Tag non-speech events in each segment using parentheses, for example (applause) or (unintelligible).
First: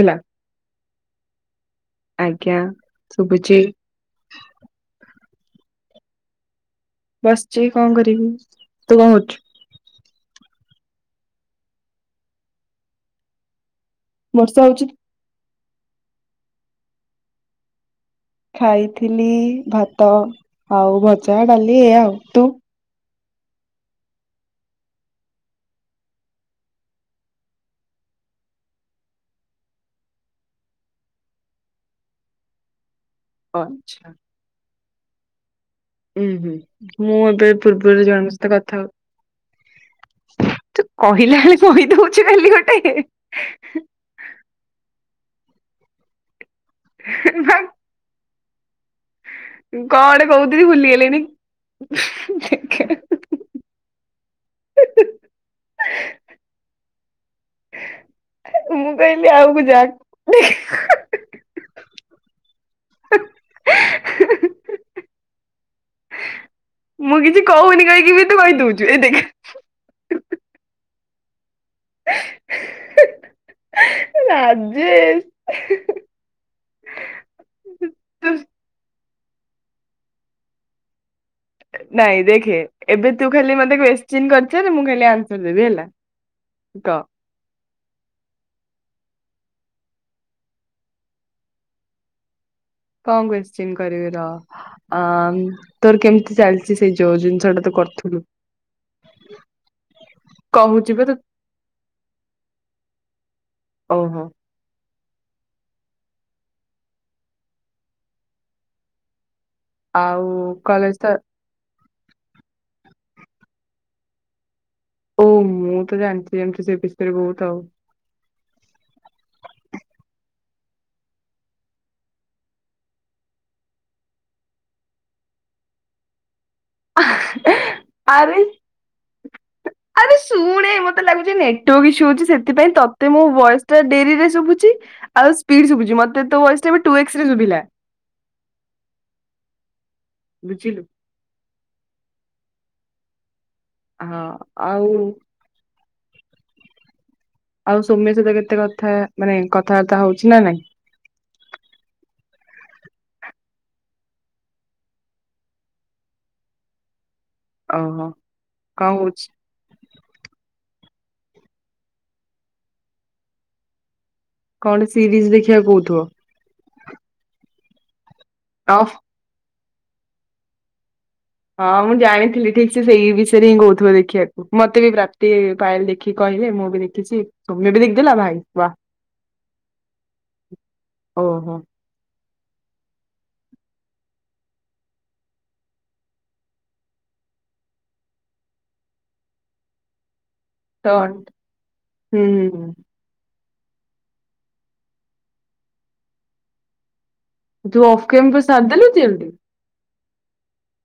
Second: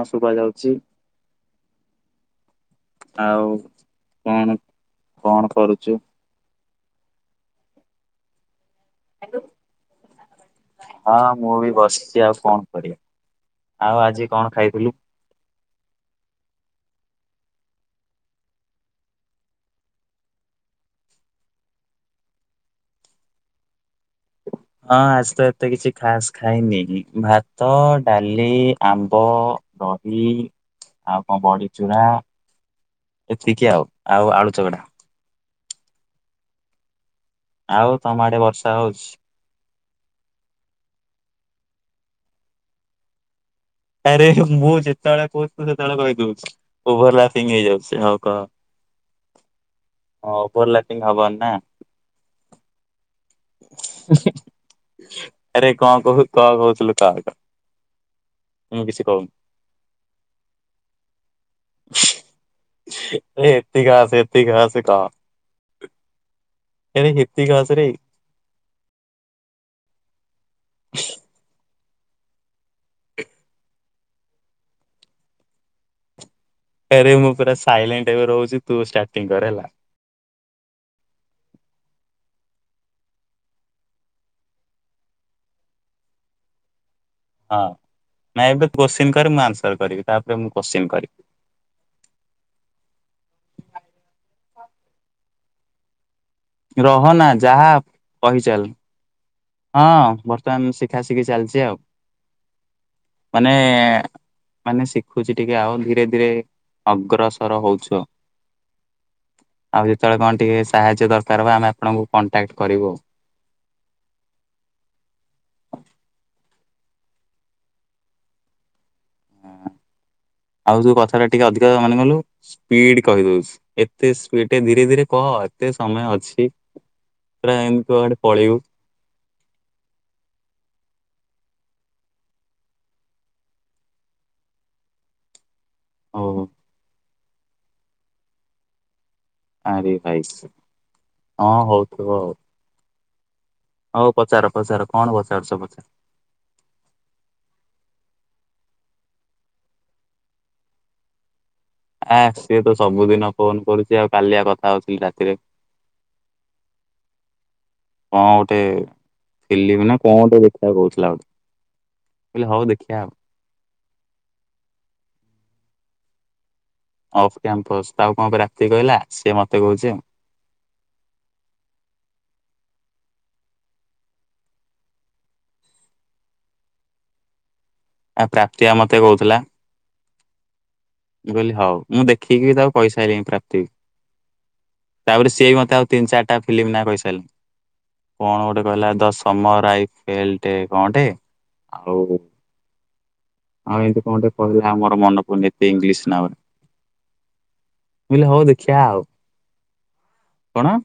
ହଁ ଶୁଭା ଯାଉଛି। ଆଜ୍ଞା। ଆଉ ଶୁଭୁଛି କଣ କଣ କରୁଛୁ। ବସିଚଛି କଣ କରିବି ତୁ କଣ କରୁଛୁ। ହଁ ମୁଁ ବି ବସିଛି ଆଉ କଣ କରିବା ଆଉ ଆଜି କଣ ବର୍ଷା ହଉଛି ଖାଇଥିଲୁ ଖାଇଥିଲି ଭାତ ଆଉ ଭଜା ଡାଲି ଏ ଆଉ ତୁ (inaudible) ହଁ ଆଜି ତ ଏତେ କିଛି ଖାସ ଖାଇନି ଭାତ ଡାଲି ଆମ୍ବ ଦହି ଆଉ କଣ ବଢ଼ି ଚୂୁରା ଏତିକି ଆଉ ଆଚ୍ଛା ଆଉ ଆଳୁ ଚକଡା ଉୁଁ ହୁଁ ମୁଁ ଏବେ ଆଉ ପୂର୍ବରୁ ତମ ଜଣ ଆଡେ ସହ ବର୍ଷା କଥା ହଉଛି ତୁ କହିଲା ବେଳେ କହିଦଉଛୁ କାଲି ଗୋଟେ ଆରେ ମୁହୁ ଯେତେବେଳେ କହୁଚ ତୁ ସେତବେଳେ କହି ଦଉଛୁ। ଓଭର ଲାଫିଙ୍ଗ କଣ ହେଇ ଯାଉଛ ହଉ କ ଗୋଟେ ହ କହୁଥିଲି ଓଭର ଲାଫିଙ୍ଗି ଭୁଲିଗଲିଣି। ହବନି ନା ଉଁ ହୁ ଆରେ କଣ କହୁ କଣ କହୁଥିଲୁ କା କ ମୁଁ କହିଲି ଆଉକୁ ଯାକୁ ଏ ଏତିି ଖାସ ଏତି ଖାସ କ ମୁଁ କିଛି କହୁନି କହିଇଁକି ବି ତୁ କହିଦଉଛୁ ଏତକି (inaudible) ରାଜେଶ ଆରେ ମୁଁ ପୁରା ସାଇଲେଣ୍ଟ ଏବେ ତୁ ରହୁଛି ତୁ ଷ୍ଟାର୍ଟିଂ କରେ ହେଲା ନାଇଁ ଦେଖେ ଏବେ ତୁ ଖାଲି ମତେ କ୍ଯୁସଚୀନ କରିଚାଲେ ମୁଁ ଖାଲି ଆନ୍ସର ଦେବି ହେଲା ତ ହଁ ନାଇଁ ଏବେ କୋଶ୍ଚିିନ କରେ ମୁଁ ଆନ୍ସର କରିବି ତାପରେ ମୁଁ କୋଶ୍ଚିନ୍ କରିବି କଣ କଶ୍ଚିନ୍ କରିବି ର ଆ ତୋର କେମିତି ଚାଲିଛି ସେଇ ରହ ଯୋଉ ନା ଜିନିଷ ଟା ଯାହା ତ କରଥିଲୁ କହିଚାଲ ହଁ ବର୍ତ୍ତମାନ ଶିଖା ଶିଖି ଚାଲିଛି ଆଉ ମାନେ ଓହୋ ମାନେ ଶିଖୁଛି ଟିକେ ଆଉ ଧୀରେ ଧୀରେ ଅଗ୍ରସର ହଉଛୁ (inaudible) ଆଉ ଯେତେବେଳେ କଣ ଟିକେ କଲେଜ ତ ସାହାଯ୍ୟ ଦରକାର ହବ ଆମେ ଆପଣଙ୍କୁ କଣ୍ଟାକ୍ଟ କରିବୁ ଆଉ ହଉ ମୁଁ ତ ଜାଣିଛି ଯେମତି ସେ ବିଷୟରେ ବହୁତ ଆଉ ଆଉ ତୁ କଥା ଟା ଟିକେ ଅଧିକା ମାନେ ଗଲୁ ସ୍ପିଡ କହିଦଉଛି ଏତେ ସ୍ପିଡ ଧୀରେ ଧୀରେ କହ ଏତେ ସମୟ ଅଛି ପୁରା ଏମି କୁଆଡେ ଆରେ ପଳେଇବୁ (inaudible) ଆରେ ଶୁଣେ ମତେ ଲାଗୁଛି ନେଟୱାର୍କ ଇସୁ ହଉଛି ସେଥିପାଇଁ ତତେ ମୋ ବୟସ ଟା ଡେରିରେ ଶୁଭୁଛି ଆଉ ସ୍ପଡି ଶୁଭୁଚି ମତେ ତୋ ହଉ ବୟସ ଟା ବି ଟୁ ଏସରେ ଶୁଭିଲା ଆରେ ହାଇଛି ବୁଝିଲୁ ହଁ ହଉଥିବ ଆଉ ହଉ ହଁ ପଚାର ପଚାର ଆଉ କଣ ପଚାରୁଛ ପଚାର ଆଉ ସୋମ୍ୟ ସହିତ କେତେ କଥା ମାନେ କଥାବାର୍ତ୍ତା ହଉଛି ନା ନାଇଁ ଆ ସିଏ ତ ସବୁଦିନ ଫୋନ କରୁଛି ଆଉ କାଲିଆ କଥା ହଉଥିଲି ରାତିରେ (inaudible) ଓହୋ କଅ ଗୋଟେ କଣ କହୁଛି? ଫିମିଲି ନା କଣ ଟ ଦେଖିବାକୁ କହୁଥିଲା ଗୋଟେ ବୋଇଲେ ହଉ ଦେଖିବା ଆଉ କଣ ସିରିଜ ଦେଖିବାକୁ କହୁଥିବ ଅଫ୍ କ୍ୟାମ୍ପସ୍ ଆଉ କଣ କରିବା। ସିଏ ଅଫ୍ କହିଲା ସିଏ ମତେ କହୁଛି ଆଉ। ହଁ ମୁଁ ଜାଣିଥିଲି, ଠିକ ସେ ସେଇ ବିଷୟରେ ହିଁ କହୁଥିବ ଦେଖିବାକୁ। ମତେ ବି ପ୍ରାପ୍ତି ଫାଇଲ ଦେଖିକି କହିଲେ, ମୁଁ ବି ଦେଖିଛି ତମେ ବି ଦେଖ। ଆ ପ୍ରାପ୍ତି ବା ମତେ କହୁଥିଲା। ମୁଁ କହିଲି ଓହୋ ହଉ। ମୁଁ ଦେଖିକି ତାକୁ କହିସାଇଲିନି ପ୍ରାପ୍ତି କୁ। ତାପରେ ସି ବି ମୋତେ ଆଉ ତିନି ଚାରିଟା ଫିଲ୍ମ ନା କହିସାରିଲି। କଣ ଗୋଟେ କହିଲା ଦଶମରେ ରାଇ ଫେଲଟେ କଣଟେ ଆଉ? ହୁଁଁ ହୁଁ। ହଁ ଏମିତି କଣ ଗୋଟେ କହିଲା? ଆମର ମନେ ପଡୁନି ଏତେ ଇଂଲିଶ ନା। ତୁ ଅଫ ମୁଁ କହିଲି ହଉ କେମ ସାଧ ଦେଖିବା ଆଉ ଦେଲୁଛି ଏଠି। କଣ?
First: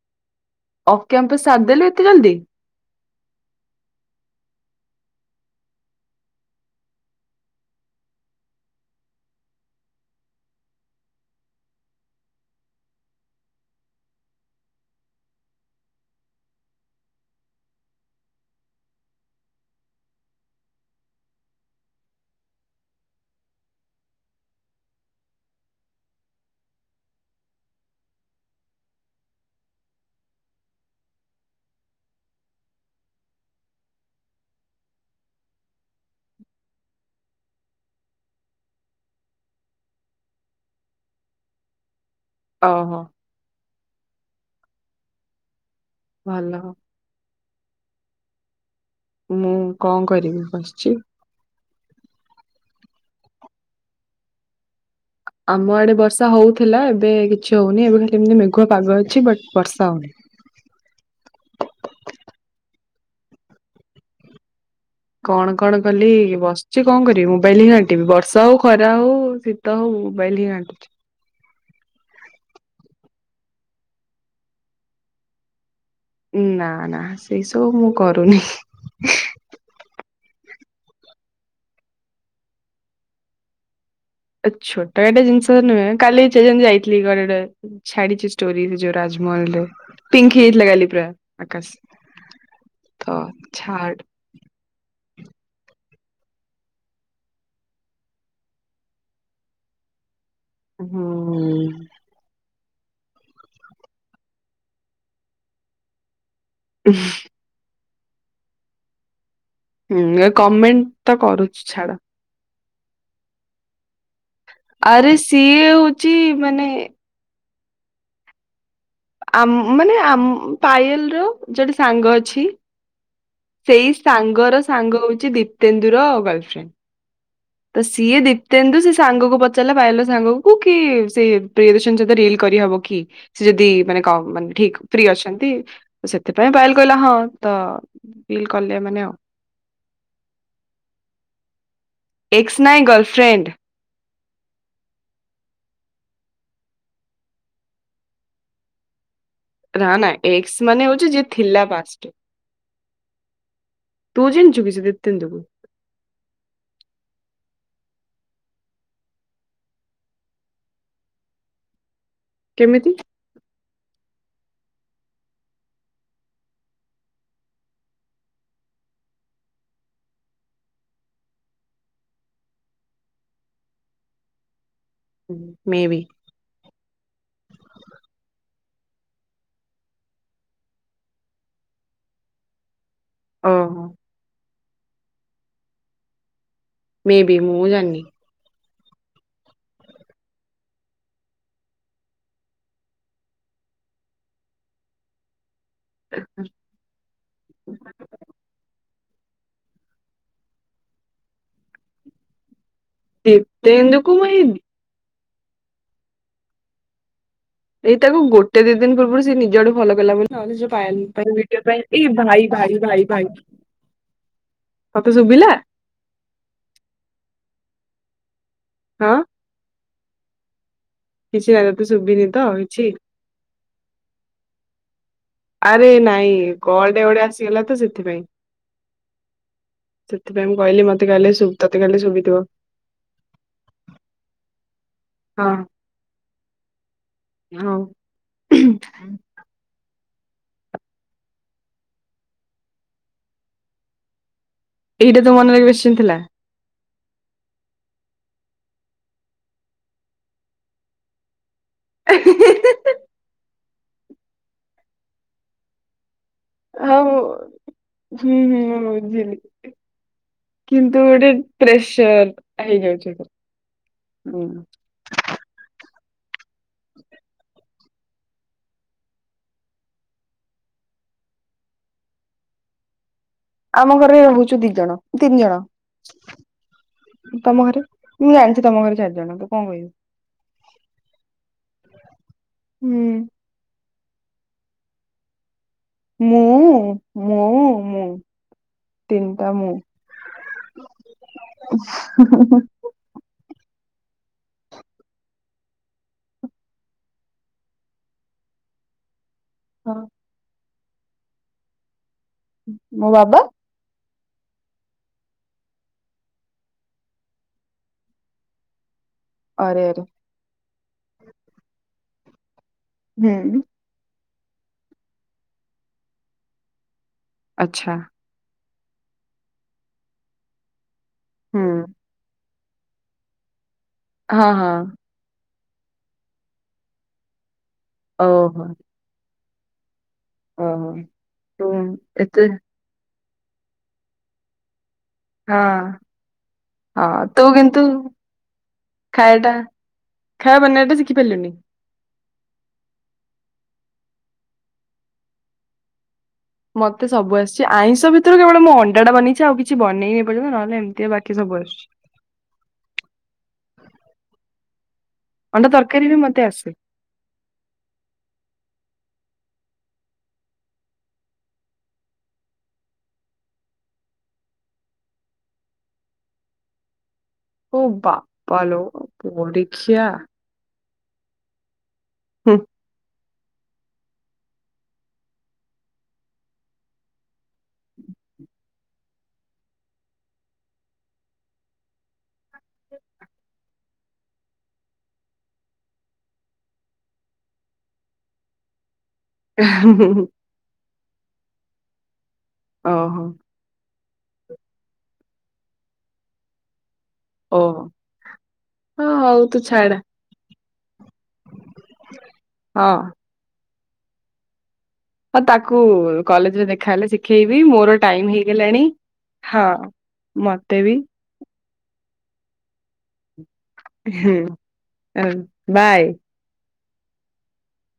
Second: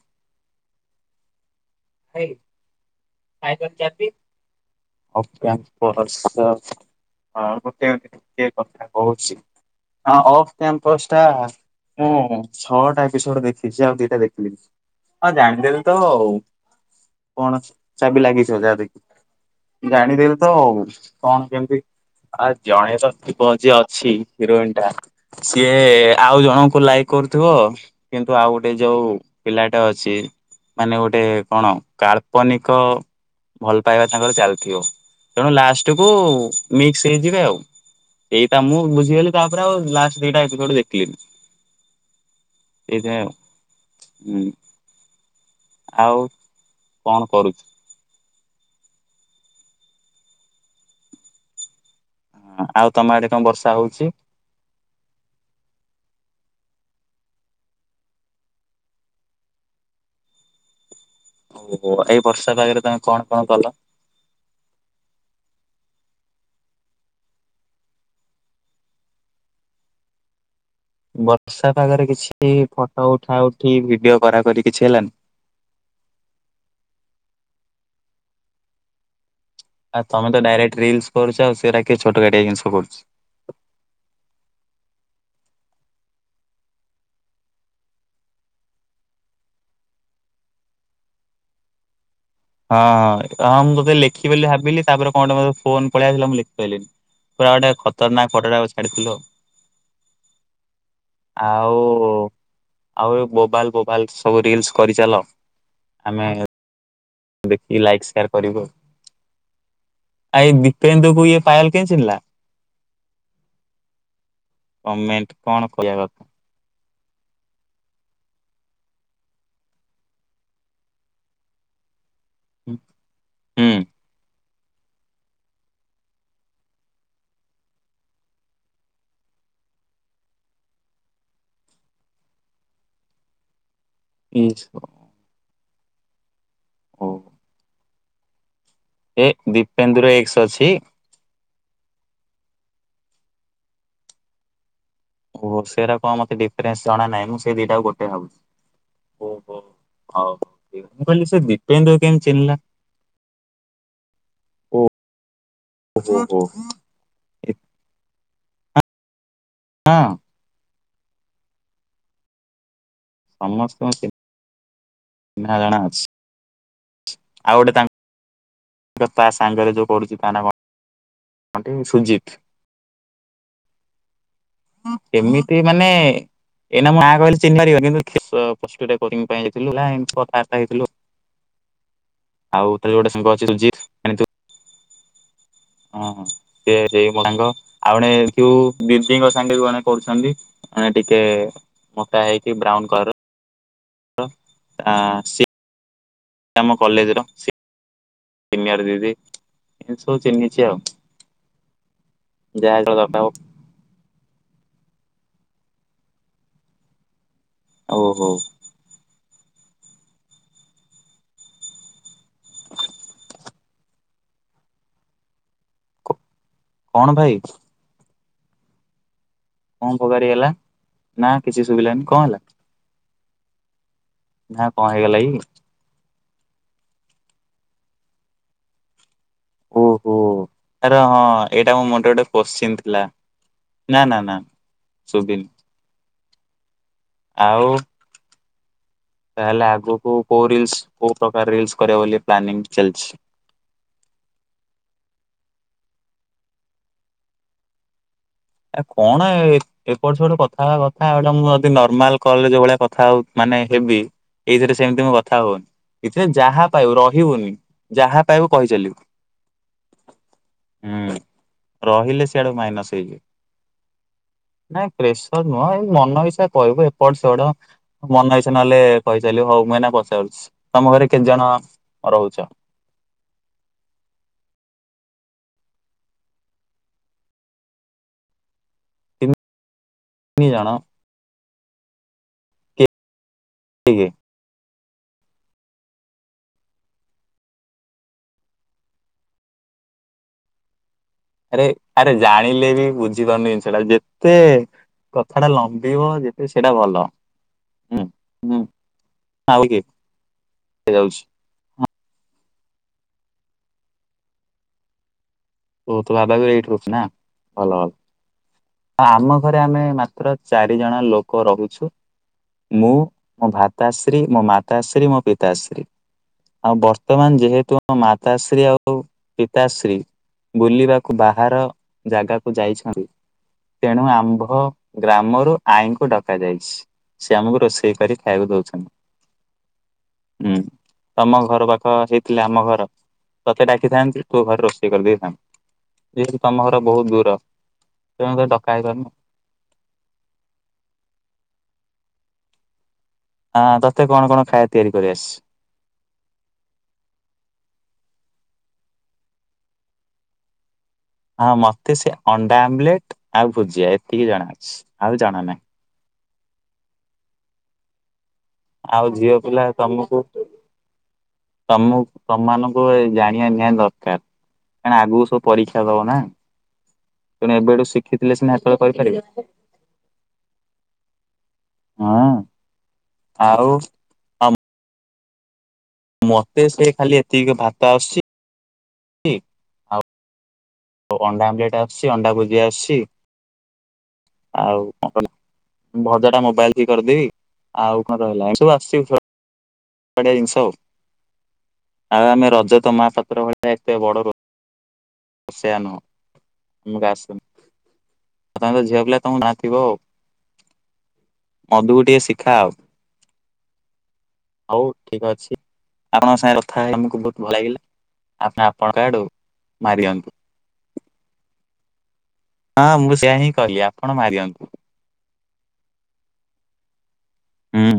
ଅଫ୍ କ୍ୟାମ୍ପସ୍ ସାର୍ ଦେଲେ। ହେଇ ସାଇକେଲ ଚାବି। (unintelligible) ହଁ ଗୋଟେ ଟିକେ କଥା କହୁଛି ହଁ ଅଫ୍ କ୍ୟାମ୍ପସ ଟା ମୁଁ ଛଅଟା ଏପିସୋଡ ଦେଖିଛି ଆଉ ଦିଟା ଦେଖିନି ହଁ ଜାଣିଦେଲି ତ ଆଉ। କଣ ଚାବି ଲାଗିଛି ଯାହା ଦେଖ୍ ଜାଣିଦେଲି ତ ଆଉ କଣ କେମିତି ଆ ଜଣେ ତ (inaudible) ଅଛି ହିରୋଇନ ଟା। ସିଏ ଆଉ ଜଣଙ୍କୁ ଲାଇକ୍ କରୁଥିବ କିନ୍ତୁ ଆଉ ଗୋଟେ ଯୋଉ ପିଲାଟା ଅଛି, ମାନେ ଗୋଟେ କଣ କାଳ୍ପନିକ ଭଲ ପାଇବା ତାଙ୍କର ଚାଲିଥିବ। ତେଣୁ ଲାଷ୍ଟକୁ ମିକ୍ସ ହେଇଯିବେ ଆଉ। ଏଇଟା ମୁଁ ବୁଝିଗଲି ତାପରେ ଆଉ ଲାଷ୍ଟ ଦିଟା ଏପିସୋଡ ଦେଖିଲିନି। ଓହୋ ଏଇଟା ହୁଁ। ଆଉ ଭଲ କଣ କରୁଛ? ମୁଁ କଣ କରିବି ବସିଛି। ହୁଁ, ଆଉ ତମ ଆଡେ କଣ ବର୍ଷା ହଉଛି? ଆମ ଆଡେ ବର୍ଷା ହଉଥିଲା ଏବେ କିଛି ହଉନି ଏବେ ଖାଲି ଏମିତି ମେଘୁଆ ପାଗ ଅଛି ବଟ୍ ବର୍ଷା ହଉନି। ଓହୋ, ଏଇ ବର୍ଷା ପାଗରେ ତମେ କଣ କଣ କଲ? କଣ କଣ କଲି ବସିଛି କଣ କରିବି ମୋବାଇଲ ହିଁ ଘାଣ୍ଟିବି ବର୍ଷା ହଉ ଖରା ହଉ ତ ହଉ ମୋବାଇଲ୍ ଘାଣ୍ଟୁଛି। ବର୍ଷା ପାଗରେ କିଛି ଫଟୋ ଉଠା ଉଠି ଭିଡିଓ କରା କରି କିଛି ହେଲାନି? ନା ନା ସେଇ ସବୁ ମୁଁ କରୁନି। ଆ ତମେ ତ ଡାଇରେକ୍ଟ ରିଲସ କରୁଛ ଆଉ ସେଇଗୁଡା କିଏ ଛୋଟ କାଟିଆ ଜିନିଷ କରୁଛି। ଛୋଟ କାଟିଆ ଜିନିଷ ନୁହେଁ, କାଲି ଯେ ଯେମିତି ଯାଇଥିଲି କୁଆଡେ ଗୋଟେ ଛାଡିଛି ଷ୍ଟୋରି ଯୋଉ ରାଜମହଲରେ, ପିଙ୍କ ହେଇ ଯାଇଥିଲା କାଲି ପୁରା ଆକାଶ। ତ ହଁ, ହଁ ମୁଁ ଛାଡ ବୋଧେ ଲେଖିବି ବୋଲି ଭାବିଲି, ତାପରେ କଣ ଗୋଟେ ମତେ ଫୋନ ପଳେଇ ଆସିଲା ମୁଁ ଲେଖି ପାରିଲିନି। ପୁରା ଗୋଟେ ଖତର ନାକ ଫଟୋଟା ଛାଡିଥିଲ ଆଉ। ହୁଁ। ଆଉ ଆଉ ବୋବାଲା ବୋବାଲା ସବୁ ରିଲସ କରିଚାଲ। ଆମେ ହୁଁ। ଦେଖିକି ଲାଇକ୍ ସେୟାର କରିବୁ ଆଉ। ଆ ଏ କମେଣ୍ଟ ତ ଦିପେନ୍ଦୁକୁ ଇଏ କରୁଛି ପାଏଲ ଛାଡ କେମିତି ଚିହ୍ନିଲା? ଆରେ କମେଣ୍ଟ କଣ ସିଏ କହିବା ହଉଛି କଥା। ମାନେ। ଆମ ମାନେ ଆମ ପାଏଲର ଜଣେ ସାଙ୍ଗ ଅଛି। ହୁଁ। ସେଇ ସାଙ୍ଗ ର ସାଙ୍ଗ ହଉଛି ଦୀପେନ୍ଦୁର ଗର୍ଲଫ୍ରେଣ୍ଡ। ତ ସିଏ ଦୀପ୍ତେନ୍ଦୁ ସେ ସାଙ୍ଗକୁ ପଚାରିଲା ପାଏଲର ସାଙ୍ଗକୁ କି ସେ ପ୍ରିୟଦର୍ଶନୀ ସହିତ ରିଲ୍ କରିହବ କି ସେ ଯଦି ମାନେ କ ମାନେ ଇସ ଠିକ ଫ୍ରି ଅଛନ୍ତି, ସେଥିପାଇଁ ପାଏଲ କହିଲ ଓ ହଁ ତ ବିଲ୍ କଲେ ଏମାନେ ଆଉ ଏ ଦିପେନ୍ଦୁର ଏକ୍ସ ଅଛି? ଏକ୍ସ ନାଇ ଗର୍ଲଫ୍ରେଣ୍ଡ। ଓହ ସେରା କଣ ମତେ ଡିଫରେସ ଜଣା ନାହିଁ ମୁଁ ସେ ଦିଟାକୁ ଗୋଟେ ଭାବୁଚି। ନା ନା ଏକ୍ସ ମାନେ ମୁଁ ହଉଚି ଯିଏ କହିଲି ସେ ଥିଲା ଦୀପେନ୍ଦୁ ପାଷ୍ଟ ରେ। କେମିତି ଚିହ୍ନିଲା ତୁ ଚିହ୍ନିଛୁି କି ଓ ସେ ଦିପ୍ତେନ୍ଦୁକୁ? (unintelligible) ଏ- (unintelligible) କେମିତି? ସମସ୍ତଙ୍କ ଚିହ୍ନା ଜଣା ଅଛି। ଆଉଗୋଟେ ତାଙ୍କ ତା ସାଙ୍ଗରେ ଯୋଉ ପଢୁଛି ତା ନାଁ କଣ କଣତି ସୁଜିତ୍। କେମିତି ମେ ମାନେ ବି ଏଇନା ମୋ ନାଁଆ କହିଲେ ଚିହ୍ନ ପାରିବ କିନ୍ତୁ ହସ୍ପିଟାଲ କୋଚିଂ ପାଇଁ ଯାଇଥିଲୁ ନା ଏମିତି କଥାବାର୍ତ୍ତା ହେଇଥିଲୁ। (inaudible) ଆଉ ତାର ଗୋଟେ ସାଙ୍ଗ ଅଛି ସୁଜିତ୍ ଓହୋ ଜାଣିଥିବୁ ହଁ ହଁ। ସିଏ ସିଏ ମେ ମୋ ବି ସାଙ୍ଗ ମୁଁ ଜାଣିନି ଆଉଜଣେ ଯୋଉ ଦିଦିଙ୍କ ସାଙ୍ଗେ ଜଣେ ପଢୁଛନ୍ତି ଜଣେ ଟିକେ ମୋଟା ହେଇକି ବ୍ରାଉନ କର। (unintelligible) ଆଁ ସେ (unintelligible) ଆମ କଲେଜର ସେ (unintelligible) ସିନିୟର ଦିଦି ସବୁ ଚିହ୍ନିଛି ଆଉ। ଯାହା ହେଲେ ତ (unintelligible) ଏଇନେ କମେଇବି। ଏଇ ଆଉ ତାକୁ ହଉ ଗୋଟେ ଦିନ ଦିନ ପୂର୍ବରୁ ସେ ନିଜ ଆଡୁ ଫଲୋ କଲା ବୋଲି ନହେଲେ ଯୋଉ ପାଇଁ ଭିଡିଓ ପାଇଁ ଏଇ ଭାଇ-ଭାଇ-ଭାଇ-ଭାଇ। ତତେ ଶୁଭିଲା? କଣ ଭାଇ? ହଁ। କଣ ଫୋବାଡି ହେଲା? ନା କିଛି ଶୁଭିଲାନି କଣ ହେଲା? ହୋଉଛି। ହଁ କଣ ହେଇଗଲା କି? ଆରେ ନାଇଁ କଲଟେ ଗୋଟେ ଆସିଗଲା ତ ସେଥିପାଇଁ। ଓହୋ ସେଥିପାଇଁ ମୁଁ କହିଲି ଆରେ ମତେ ହଁ କହିଲେ ଶୁ ତତେ ଏଇଟା ମୋ କହିଲେ ମୁଣ୍ଡରେ ଗୋଟେ ଶୁଭିଥିବ କୋତ୍ସିନୀ ଥିଲା। ନା-ନା-ନା ଶୁବିନି। ହୁଁ। ତାହେଲେ ଆଗକୁ କୋଉ ରିଲସ୍? କୋଉ ପ୍ରକାର ରିଲସ୍ କରିବ ବୋଲି ପ୍ଲାନିଂ ଚାଲିଛି? ଏଇଟା ତୋ ମନରେ କୋତ୍ସିନି ଥିଲା? ଆଉ କଣ ଏପଟ ସେପଟ କଥା ହେବା। (unintelligible) ଏ ନର୍ମାଲ କଲେ ଯୋଉ ଭଳିଆ କଥା ହୋଉ ମାନେ ହେବି ଏଇ‌ ଯଦି ସେମିତି ମୁଁ କଥା ହଉନି। ଏଥିରେ ଯାହା ପାଇବୁ ହଉ ହଉ ରହିବୁନି ଯାହା ପାଇବୁ ହୁଁ-ହୁଁ-ହୁଁ କହିଚାଲିବୁ। ବୁଝିଲି। କିନ୍ତୁ ହୁଁ ଗୋଟେ ରହିଲେ ସିଆଡୁ ପ୍ରେସର ହେଇଯାଉଚି। (unintelligible) ହୁଁ ହୁଁ। ହଁ ପ୍ରେସର ନୁହଁ ଏଇ ମନ ଇଚ୍ଛା କହିବୁ ଏପଟ ସେଢ। ମନ ଇଚ୍ଛା ନହଲେ କହିଚାଲିବ। ହଉ ମୁଁ ଏନା ପଚାରୁଚି, ତମ ଘରେ କେତେ ଜଣ ରହୁଚ? ଆମ ଘରେ ରହୁଚୁ ଦି ଜଣ ତିନି ଜଣ। ତମ ଘରେ, ମୁଁ ଜାଣିଚି ତମ ଘରେ ଚାରି ଜଣ ତିନି ତୁ କଣ କହିବୁ। (unintelligible) ଜଣ। ହୁଁ। ଆଜ୍ଞା। ମୁଁ ମୁଁ ମୁଁ। ତିନିଟା ମୁଁ। ଆରେ ଆରେ ଜାଣିଲେ ବି ବୁଝିପାରୁନି ଜିନିଷ ଟା ଯେ ଏତେ କଥା ଟା ଲମ୍ବିବ ଯେତେ ସେଟା ଭଲ। ହୁଁ ହୁଁ ଆହୁରି ହଁ କିଏ ଯାଉଛି। ମୋ ବାବା। ଓ ତୁ ବାବା ଏବେ ଏଇଠି ରହୁଛି ନା ଭଲ ଆ ଆମ ଘରେ ଆରେ ଆମେ ଆରେ ମାତ୍ର ଚାରି ଜଣ ଲୋକ ରହୁଛୁ ମୁଁ ମୋ ହୁଁ। ଭା ପିତାଶ୍ରୀ ମୋ ମାତାଶ୍ରୀ ମୋ ପିତାଶ୍ରୀ ଆଉ ବର୍ତ୍ତମାନ ଯେହେତୁ ମୋ ମା ପିତାଶ୍ରୀ ଆଉ ପିତାଶ୍ରୀ ବୁଲିବାକୁ ବାହାର ଜାଗାକୁ ଯାଇଛନ୍ତି ତେଣୁ ଆମ୍ଭ ଗ୍ରାମରୁ ଆଈଙ୍କୁ ଡକ ଯାଇଛି ସେ ଆମକୁ ରୋଷେଇ କରି ଖାଇବାକୁ ଦଉଛନ୍ତି। ହୁଁ ତମ ଘର ପାଖ ଏତେ ହେଇଥିଲେ ଆମ ଘର ତତେ ଡାକିଥାନ୍ତି ତୋ ଘରେ ରୋଷେଇ କରିଦେଇଥାନ୍ତ। ହଁ। ଯେହେତୁ ତମ ଘର ବହୁତ ହଁ ଦୂର ତେଣୁ କରି ଡକା ହେଇପାରୁନି। ଏଇଟା ଖାଇବା ବନେଇବାଟା ଶିଖିପାରିଲୁନି। ହଁ ତତେ କଣ କଣ ଖାଇବା ତିଆରି କରି ଆସିଚି। ମତେ ସବୁ ଆସିଛି ଆଇଁଷ ଭିତରୁ କେବଳ ମୁଁ ଅଣ୍ଡା ଟା ବନେଇଛି ଆଉ କିଛି ବନେଇ ଏପର୍ଯନ୍ତ ନହେଲେ ଏମିତି ବଟ୍ ହଁ ମତେ ସେ ଅଣ୍ଡା ଆମଲେଟ୍ ଆଉ ଭୁଜିଆ ଏତିକି ଜଣା ଅଛି ଆଉ ଜଣା ନାହିଁ। ଫିରି ବି ମୋତେ ଆସେ। ଆଉ ଝିଅ ପିଲା ତମକୁ ତମକୁ ତମାନଙ୍କୁ ଏ ଜାଣିବା ନିଆ ଦରକାର। କାଣ ଆଗକୁ ସବୁ ପରୀକ୍ଷା ଦଉନା ତେଣୁ ଏବେଠୁ ଶିଖିଥିଲେ ସିନା ହେତେବେଳେ ପରିକ୍ଷା ଦେବେ। ଆଖିଆ ହଁ। ହୁଁ। ଆଉ। ମତେ ସେ ଖାଲି ଏତିକି ଭାତ ଆସୁଛି। ଆଉ ଆଉ ଅଣ୍ଡା ଆମ୍ଲେଟ୍ ଆସୁଛି ଅଣ୍ଡା ଭୁଜିଆ ଆସୁଛି। ଆଉ କଣ କହିଲ ଭଜା ଟା ମୋବାଇଲି ଦେଖି କରିଦେବି ଆଉ କଣ ରହିଲା ହେଟୁ ଆସିଚି ସ ହା ହୁଁ ହୁଁ। ଗୋଟେ ଜିନିଷ ଆଉ ଆମେ ରଜ ତ ଓହୋ ମହାପାତ୍ର ଭଳିଆ ଏତେ ବଡ ର ସେଆ ନୁହଁ ମୁ ଓହୋ ବାସନ ତାଙ୍କ ଝିଅ ହଁ, ପିଲା ହଉ ତମ ତୁ ଘାଣ୍ଟିବ ଛାଡ ଆଉ। ଅଧୁକୁ ଟିକେ ଶିଖାଅ ହଁ ଆଉ ଠିକ୍ ଅ ହଁ ତାକୁ କଲେଜରେ ଦେଖାହେଲେ ବହୁତ ଭଲ ଶିଖେଇବି ଲାଗିଲା ମୋର ଟାଇମ୍ ହେଇଗଲାଣି ହଁ ବାହାରିଯାନ୍ତୁ। ମତେ ବି ହଁ ମୁଁ ସେୟା ହିଁ କହିଲି ଆ ହୁଁ ବାଏ। ହୁଁ।